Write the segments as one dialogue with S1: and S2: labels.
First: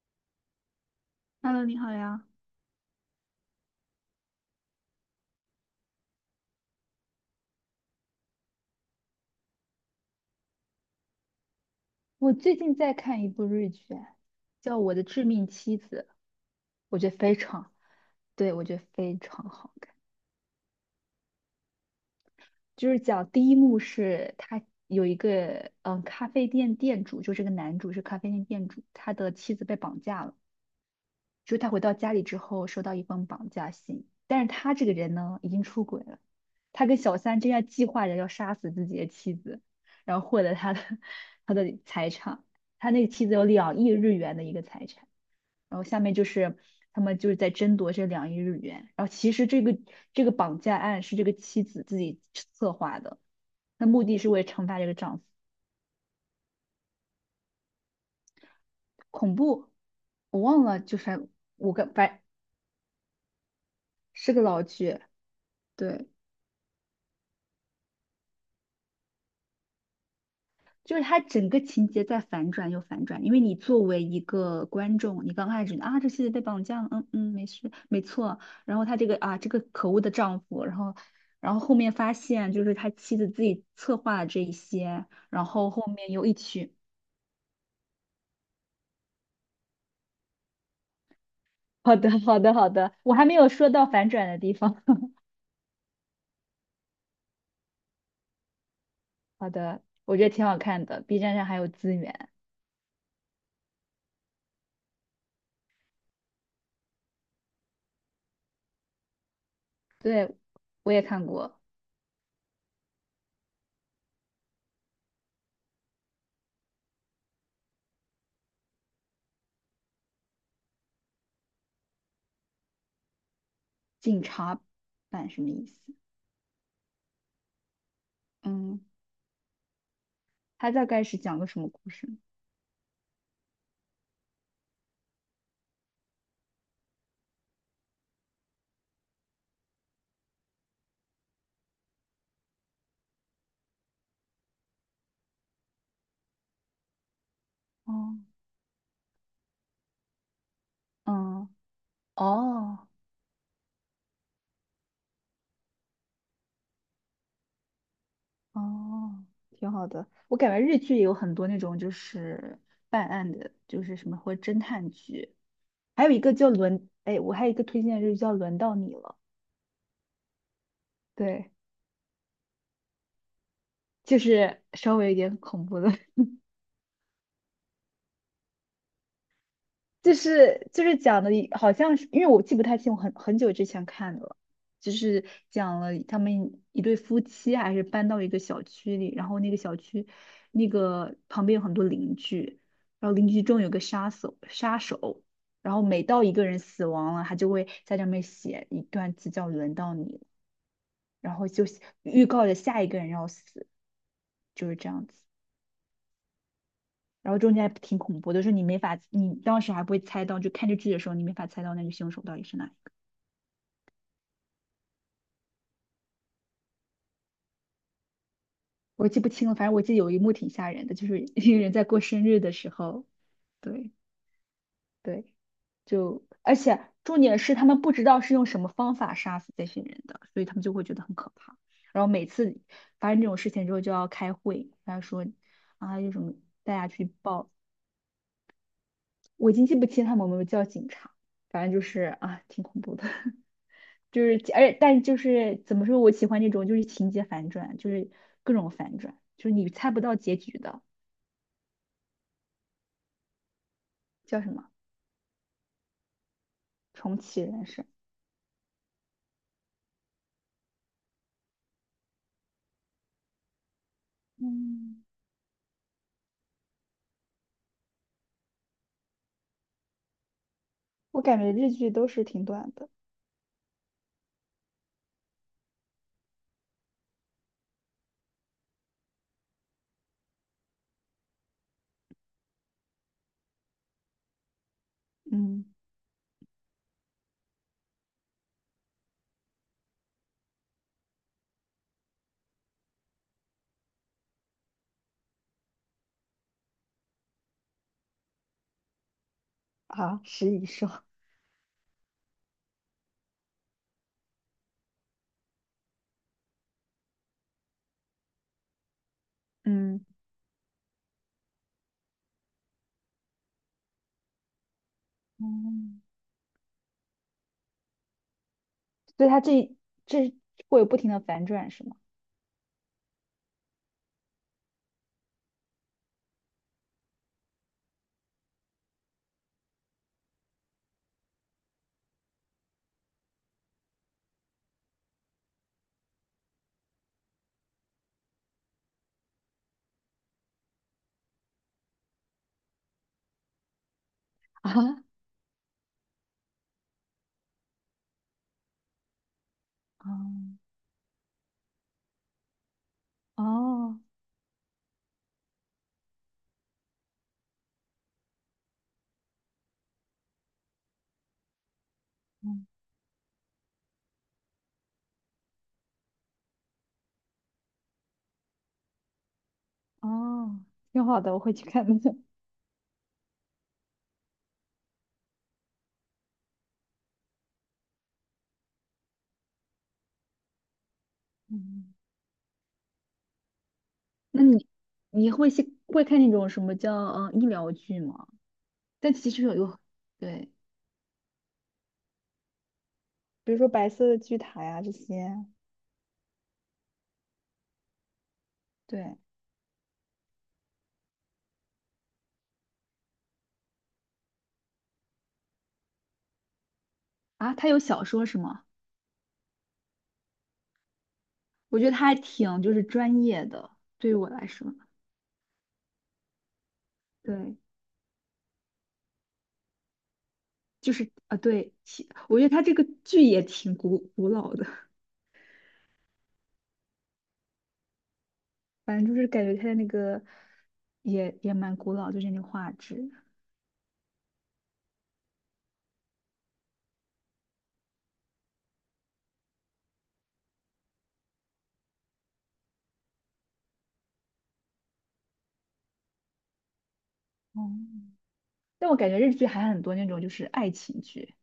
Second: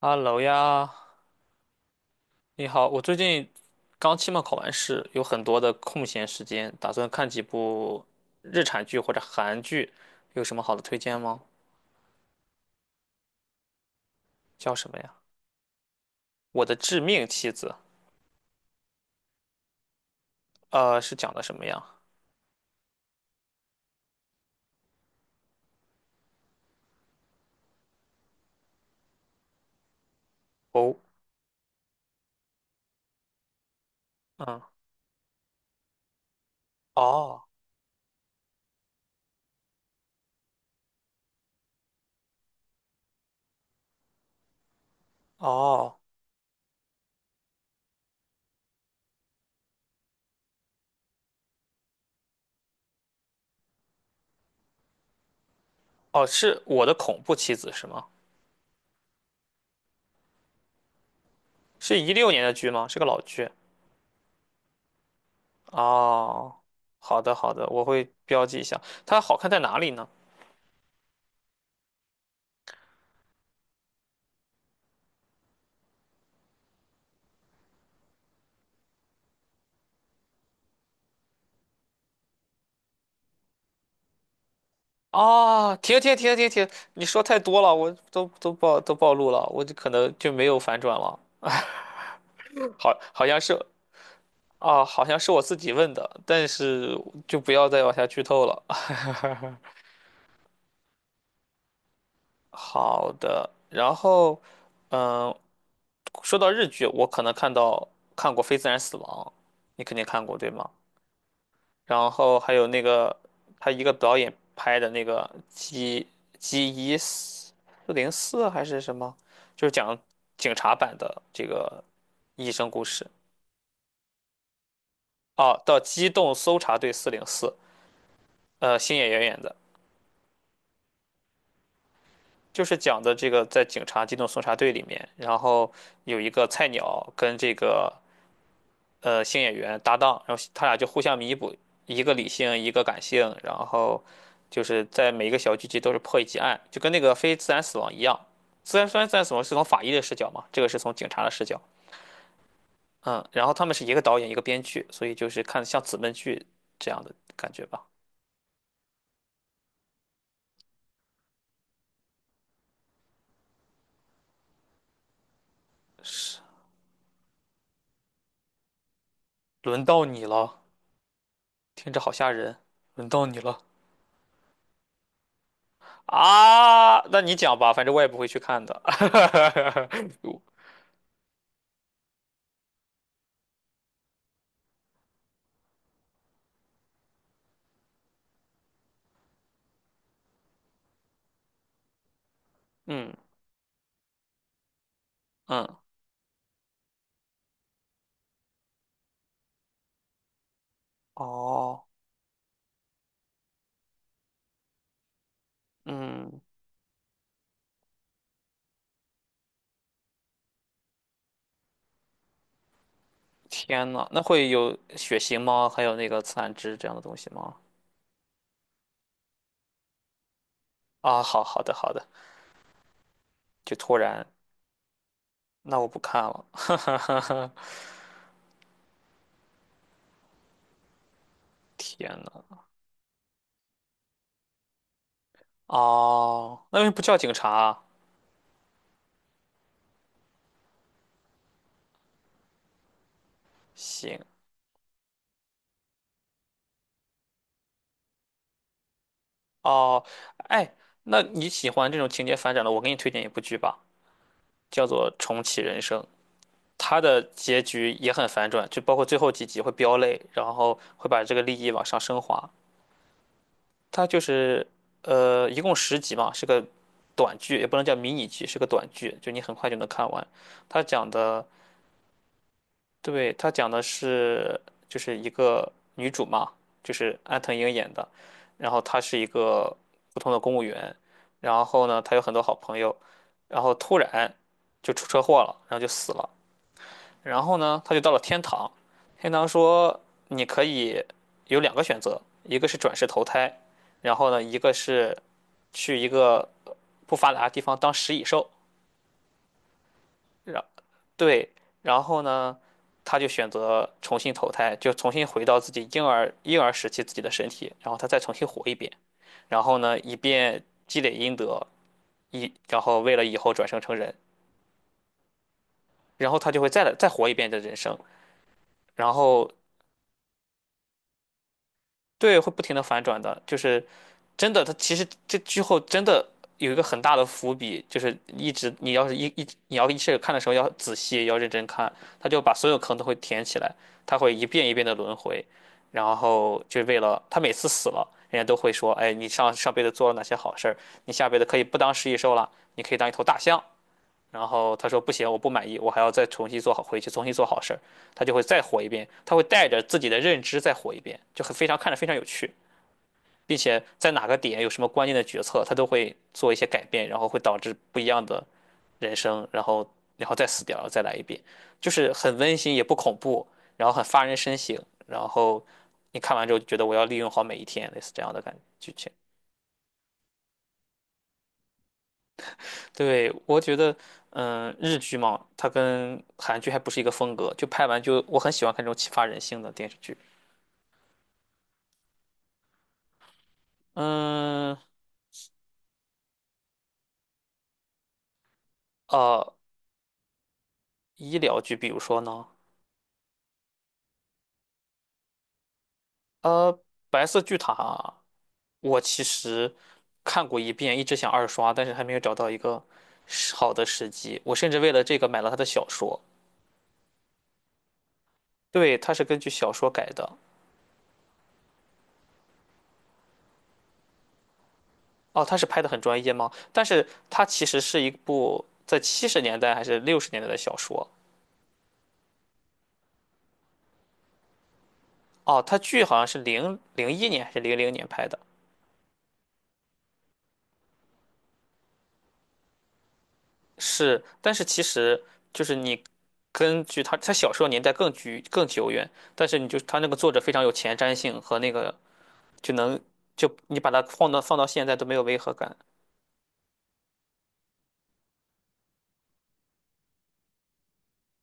S1: 哈喽呀，
S2: Hello，你好呀，
S1: 你好，我最近刚期末考完试，有很多的空闲时间，打算看几部日产剧或者韩剧，有什么好的推荐吗？
S2: 我最近在看一部日剧，
S1: 叫
S2: 叫
S1: 什
S2: 《我
S1: 么
S2: 的
S1: 呀？
S2: 致命妻子》，
S1: 我的
S2: 我
S1: 致
S2: 觉得
S1: 命
S2: 非
S1: 妻
S2: 常，
S1: 子，
S2: 对，我觉得非常好看。
S1: 是讲的什么呀？
S2: 就是讲第一幕是他有一个咖啡店店主，就是这个男主是咖啡店店主，他的妻子被绑架了。
S1: 哦，
S2: 就是他回到家里之后收到一封绑架信，但是
S1: 嗯，
S2: 他这个人呢已经出轨了，他跟小三
S1: 哦，
S2: 正在计划着要杀死自己的妻子，然后获得他的财产，他那个妻子有两亿日元的一个财产，然后
S1: 哦，
S2: 下面就是他们在争夺这两亿日元，然后其实这个绑架案是这个妻子自己策划的，那目的是为了惩罚这个丈夫，
S1: 哦，是我的恐怖妻子是吗？
S2: 恐怖，我忘了，就是我个
S1: 是一
S2: 反
S1: 六年的剧吗？是个老剧。
S2: 是个老剧，对。
S1: 哦，好的，好的，我会标记一下。它好看在哪里呢？
S2: 就是他整个情节在反转又反转，因为你作为一个观众，你刚开始啊，这妻子被绑架了，嗯嗯，没事，没错。然后他这个啊，这个可恶的丈夫，然后，然后后面发现就是他妻子自己策划了这一些，然后
S1: 啊，
S2: 后
S1: 停
S2: 面
S1: 停
S2: 又
S1: 停
S2: 一
S1: 停停！
S2: 曲。
S1: 你说太多了，我都暴露了，我就可能就没有反转了。
S2: 好的，好的，好的，
S1: 好，
S2: 我还
S1: 好
S2: 没
S1: 像
S2: 有
S1: 是
S2: 说到反转的地方。
S1: 啊，好 像是我自己问的，但是就不要再往下剧透了。
S2: 好的，我觉得挺好看的，B 站上还有资源。
S1: 好的，然后，嗯，说到日剧，我可能看过《非自然死亡》，你肯定看
S2: 对，
S1: 过对吗？
S2: 我也看过
S1: 然后还有那个他一个导演拍的那个 G 1404还是什么，就是讲警察版的这个医生故事
S2: 警察版，什么
S1: 哦，
S2: 意
S1: 到
S2: 思？
S1: 机动搜查队四零四，
S2: 嗯，
S1: 星野源演的，
S2: 他大概是讲个什么故事
S1: 就是讲的这个在警察机动搜查队里面，然后有一个菜鸟跟新演员搭档，然后他俩就互相弥补，一个理性，一个感性，然后就是在每一个小剧集都是破一起案，就跟那个非自然死亡一
S2: 哦。
S1: 样。虽然自然死亡是从法医的视角嘛，这个是从警察的视
S2: 嗯，
S1: 角，
S2: 哦，
S1: 嗯，然后他们是一个导演一个编剧，所以就是看像姊妹剧这样的感觉吧。
S2: 哦，挺好的。我感觉日剧也有很多那种就是办案的，就是什么或者侦探剧，还有一个
S1: 是，
S2: 叫轮，哎，我还有一个推荐的日剧叫《轮到你了》，
S1: 轮到你了，
S2: 对，
S1: 听着好吓人，轮到你了
S2: 就是稍微有点恐怖的，
S1: 啊！那你讲吧，反正我也不会去看的。
S2: 就是讲的，好像是因为我记不太清，我很久之前看的了，就是讲了他们一对夫妻还是搬到一个小区里，然后那个小区那个旁边有很多邻居，然
S1: 嗯
S2: 后邻居中有个杀手，然
S1: 嗯，
S2: 后每到一个人死亡了，他就会在上面写一段字叫“轮到你了”，然后就写
S1: 哦，
S2: 预告着下一个人要死，就是这样子。
S1: 嗯。
S2: 然后中间还挺恐怖的，就是你没法，你当时还不会猜到，就看这剧的时候，你没法猜到那个凶手到底是哪里。
S1: 天呐，那会有血型吗？还有那个自然值这样的东西吗？
S2: 我记不清了，反正我记得有一幕挺吓人的，就是
S1: 啊，好
S2: 一个
S1: 好的
S2: 人在
S1: 好
S2: 过
S1: 的，
S2: 生日的时候，
S1: 就
S2: 对
S1: 突然，
S2: 对，
S1: 那我不看
S2: 就
S1: 了。
S2: 而且重点是他们不知道是用什么方法杀死这些人的，所以他们就会觉得很可怕。然后
S1: 天
S2: 每
S1: 呐，
S2: 次发生这种事情之后就要开会，然后说啊，有什么
S1: 哦，
S2: 大
S1: 那为
S2: 家
S1: 什么不
S2: 去
S1: 叫警察
S2: 报，
S1: 啊
S2: 我已经记不清他们有没有叫警察，反正就是啊，挺恐怖的。
S1: 行，
S2: 就是，而且，但就是怎么说，我喜欢那种就是情节反转，就是各种反转，就是你猜不
S1: 哦，
S2: 到结局
S1: 哎，
S2: 的，
S1: 那你喜欢这种情节反转的，我给你推荐一部剧吧，
S2: 叫什么
S1: 叫做《重启人生》，它
S2: 重
S1: 的
S2: 启
S1: 结
S2: 人生。
S1: 局也很反转，就包括最后几集会飙泪，然后会把这个利益往上升华。它就是
S2: 嗯，
S1: 一共10集嘛，是个短剧，也不能叫迷你剧，是个短剧，就你很快就能看完。它讲
S2: 我感
S1: 的，
S2: 觉日剧都是挺短的。
S1: 对，它讲的是就是一个女主嘛，就是安藤樱演的，然后她是一个普通的公务员，然后呢，她有很多好朋友，然后突然就出车祸了，
S2: 嗯
S1: 然后就死了，然后呢，她就到了天堂，天堂说你可以有两个选择，一个是转世投胎，然后呢，一个是。去一个不发达的地方当食蚁兽，
S2: 啊，食
S1: 然
S2: 蚁兽。
S1: 对，然后呢，他就选择重新投胎，就重新回到自己婴儿时期自己的身体，然后他再重新活一遍，然后呢，
S2: 嗯，
S1: 以便积累阴德，然后为了以后转生成人，
S2: 嗯，
S1: 然后他就会再来再活一遍的人生，然
S2: 所以它
S1: 后
S2: 这这会有不停的反转是吗？
S1: 对，会不停的反转的，就是真的，他其实这之后真的有一个很大的伏笔，就是一直你要是你要一开始看的时候要仔细要认真看，他就把所有坑都会填起来，他会一遍一遍的轮回，然后就为了他每次死了，人家都会说，哎，你上上辈子做了哪些好事儿，你下辈子可以不当食蚁兽了，你可以当一头大象。然后他说
S2: 啊，
S1: 不行，我不满意，我还要再重新做好，回去重新做好事儿，他就会再活一遍，他会带着自己
S2: 哦
S1: 的认知再活一遍，就很非常看着非常有趣。并且
S2: 哦，
S1: 在哪个点有什么关键的决策，他都会做一些改变，然后会导致不一样的人生，然后再死掉，然后再来一遍，就是很温
S2: 嗯
S1: 馨也不恐怖，然后很发人深省，然后你看完之后就觉得我要利用好每一天，类似这样的感觉剧情。
S2: 哦，挺好的，我会去看的。
S1: 对，我觉得，嗯，日剧嘛，它跟韩剧还不是一个风格，就拍完就我很喜欢看这种启发人性的电视剧。
S2: 嗯，那你
S1: 嗯，
S2: 你会去，会看那种什么叫嗯、医疗剧吗？但其实
S1: 呃，
S2: 有对。
S1: 医疗剧，比如说呢，
S2: 比如说白色的巨塔呀这些。
S1: 呃，白色巨塔。我
S2: 对
S1: 其实看过一遍，一直想二刷，但是还没有找到一个时好的时机。我甚至为了这个买了他的小说，
S2: 啊，他有小说是吗？
S1: 对，他是根据小说改的。
S2: 我觉得他还挺就是专业的，对于我来说，
S1: 哦，他是拍的很专业吗？但是它
S2: 对，
S1: 其实是一部在70年代还是60年代的小
S2: 就
S1: 说。
S2: 是啊，对，其我觉得他这个剧也挺古老的，
S1: 哦，他剧好像是01年还是00年拍的，
S2: 反正就是感觉他的那个也蛮古老，就是那个画质。
S1: 是，但是其实就是你根据他小说年代更久远，但是你就他那个作者非常有前瞻性和那个就能就你把它放到现在都没有违和感
S2: 哦，但我感觉日剧还很多那种就是爱情剧，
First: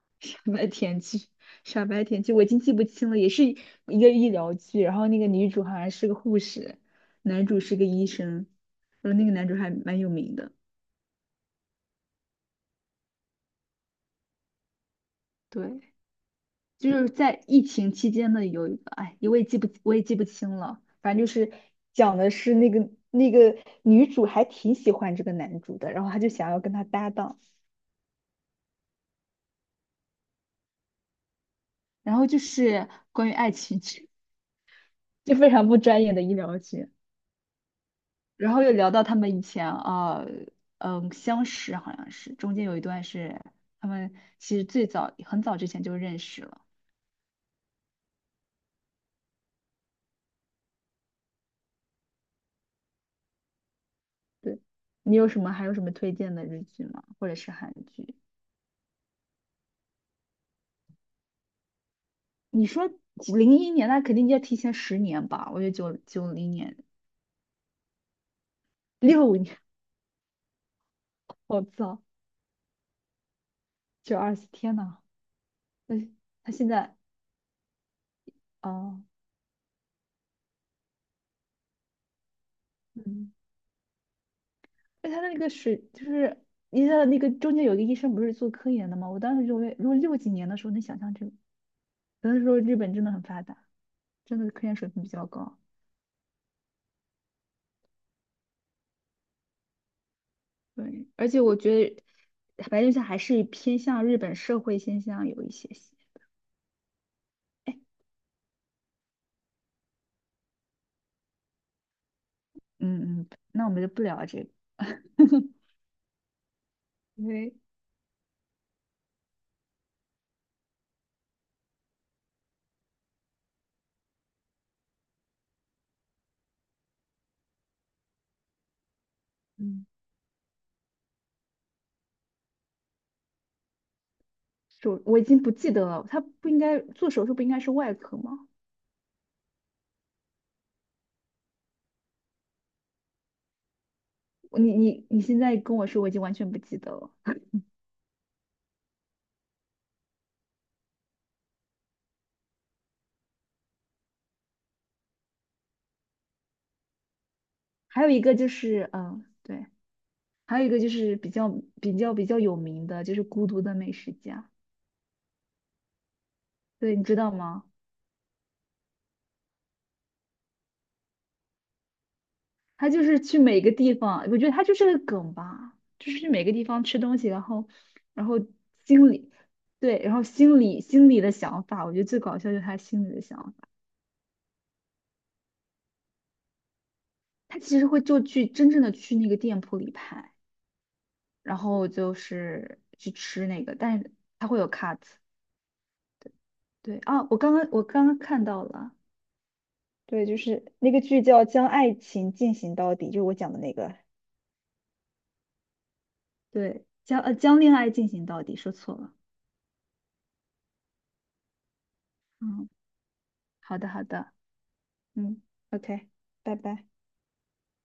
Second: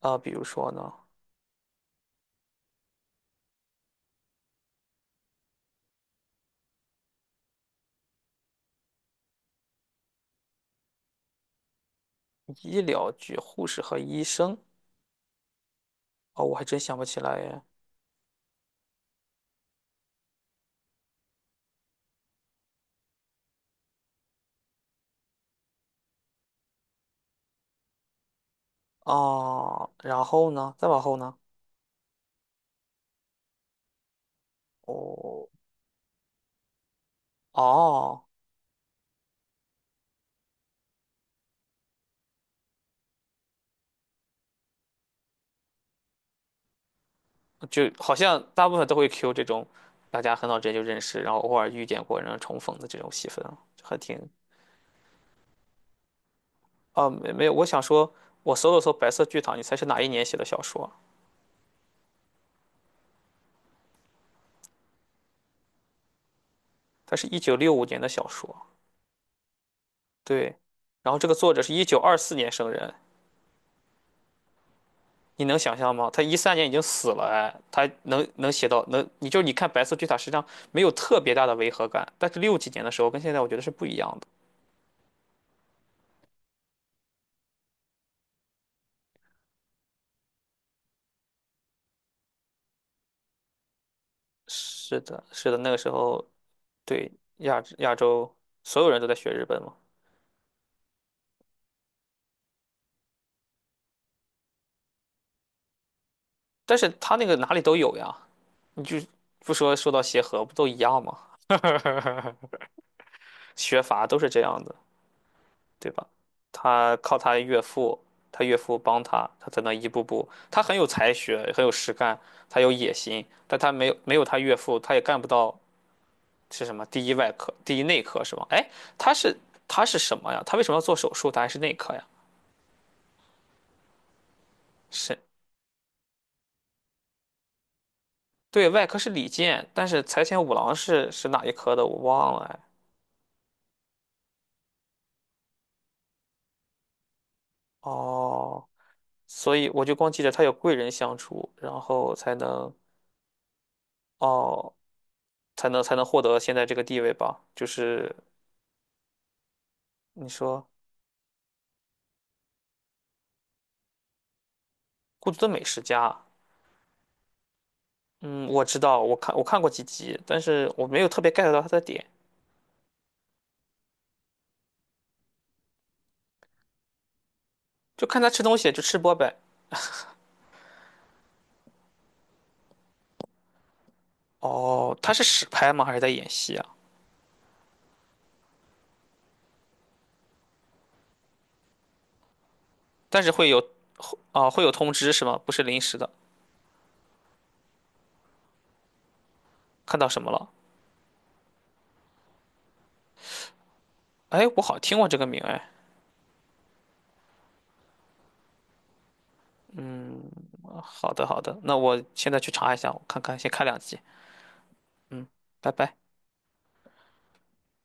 S1: 啊、比如
S2: 傻白
S1: 说呢，
S2: 甜剧，傻白甜剧，我已经记不清了，也是一个医疗剧。然后那个女主好像是个护士，男主是个医生，然后那个男主还蛮有名的。
S1: 医疗剧护士和医生，
S2: 对，
S1: 哦，我还真
S2: 就
S1: 想不
S2: 是
S1: 起来
S2: 在
S1: 耶。
S2: 疫情期间的有一个，哎，我也记不清了。反正就是讲的是那个女主还挺喜欢这个男主的，然后她就想要跟他搭档，
S1: 哦，然后呢，再往后呢，
S2: 然后就是关于爱情剧，就
S1: 哦
S2: 非常不专业的医疗剧。
S1: 哦，
S2: 然后又聊到他们以前啊，嗯，相识好像是，中间有一段是他们其实最早很早之前就认识了。
S1: 就好像大部分都会 Q 这种大家很早之前就认识，然后偶尔遇见过，然后重逢的这种戏份啊，就还挺
S2: 对，你有什么还有什么推荐的日剧吗？
S1: 啊，
S2: 或
S1: 没
S2: 者
S1: 没
S2: 是
S1: 有，我
S2: 韩
S1: 想说，
S2: 剧？
S1: 我搜了搜《白色巨塔》，你猜是哪一年写的小说？
S2: 你说零一年，那肯定要提前十年吧？我觉得九九零年、
S1: 它是1965年的小说，
S2: 六五年，
S1: 对，然后这个作者
S2: 我
S1: 是一九
S2: 操，
S1: 二四年生人。
S2: 九二四，天呐，
S1: 你能想象
S2: 那
S1: 吗？他一
S2: 他
S1: 三年
S2: 现
S1: 已经
S2: 在
S1: 死了，哎，他能写到
S2: 哦，
S1: 能，你就你看《白色巨塔》实际上没有特别大的违和感，但是六几年的时候跟
S2: 嗯，
S1: 现在我觉得是不一样的。
S2: 那他那个水就是。你知道那个中间有一个医生不是做科研的吗？我当时就为，如果六几年的时候能想象这个。只能说日本真的很发达，真的科研水
S1: 是
S2: 平比
S1: 的，
S2: 较
S1: 是的，
S2: 高。
S1: 那个时候对亚洲所有人都在学日本嘛，
S2: 对，而且我觉得白内障还是偏向日本社会现象有一些些。
S1: 但是他那个哪里都有呀，你就不说，说到协和不都一样吗？
S2: 嗯嗯，那我们
S1: 学
S2: 就不
S1: 法都
S2: 聊
S1: 是这
S2: 这个，
S1: 样的。对吧？他靠
S2: 因
S1: 他
S2: 为
S1: 岳父，他岳父帮他，他才能一步步。他很有才学，很有实干，他有野心，但他没有他岳父，他也干不到是什么第一外科、第一内科是吧？哎，他是他
S2: 嗯，
S1: 是什么呀？他为什么要做手术？他还是内科呀？
S2: 手
S1: 是，
S2: 我已经不记得了，他不应该做手术，不应该是外科吗？
S1: 对，外科是李健，但是财前五郎是哪一科的？我忘了哎。
S2: 我你现在跟我说，我已经完全不记得了。
S1: 哦，所以我就光记着他有贵人相助，然后才能哦，才能才能获得现在这个地位吧？就
S2: 还有
S1: 是
S2: 一个就是，嗯，对，
S1: 你
S2: 还有
S1: 说。
S2: 一个就是比较有名的，就是《孤独的美食家》，
S1: 孤独的美食家，
S2: 对，你知道吗？
S1: 嗯，我知道，我看过几集，但是我没有特别 get 到他的点，
S2: 他就是去每个地方，我觉得他就是个梗吧，就是去每个地方吃东西，然后，
S1: 就看
S2: 然
S1: 他
S2: 后
S1: 吃东西就吃
S2: 心
S1: 播
S2: 里，
S1: 呗。
S2: 对，然后心里的想法，我觉得最搞笑就是他心里的想法。
S1: 哦，他是实拍吗？还是在演戏啊？
S2: 他其实会就去真正的去那个店铺里拍，然后就是去
S1: 但是
S2: 吃
S1: 会
S2: 那
S1: 有，
S2: 个，但是他
S1: 啊、
S2: 会
S1: 会
S2: 有
S1: 有通
S2: cut。
S1: 知是吗？不是临时的。
S2: 对啊，我刚刚看到了，
S1: 看到什
S2: 对，
S1: 么
S2: 就
S1: 了？
S2: 是那个剧叫《将爱情进行到底》，就是我讲的那个。
S1: 哎，我好像听过这个名哎。
S2: 对，将将恋爱进行到底，说错了。
S1: 好的好的，那我现在去
S2: 嗯，
S1: 查一下，我看看，先看两
S2: 好的
S1: 集，
S2: 好的。嗯
S1: 拜拜。
S2: ，OK，拜拜。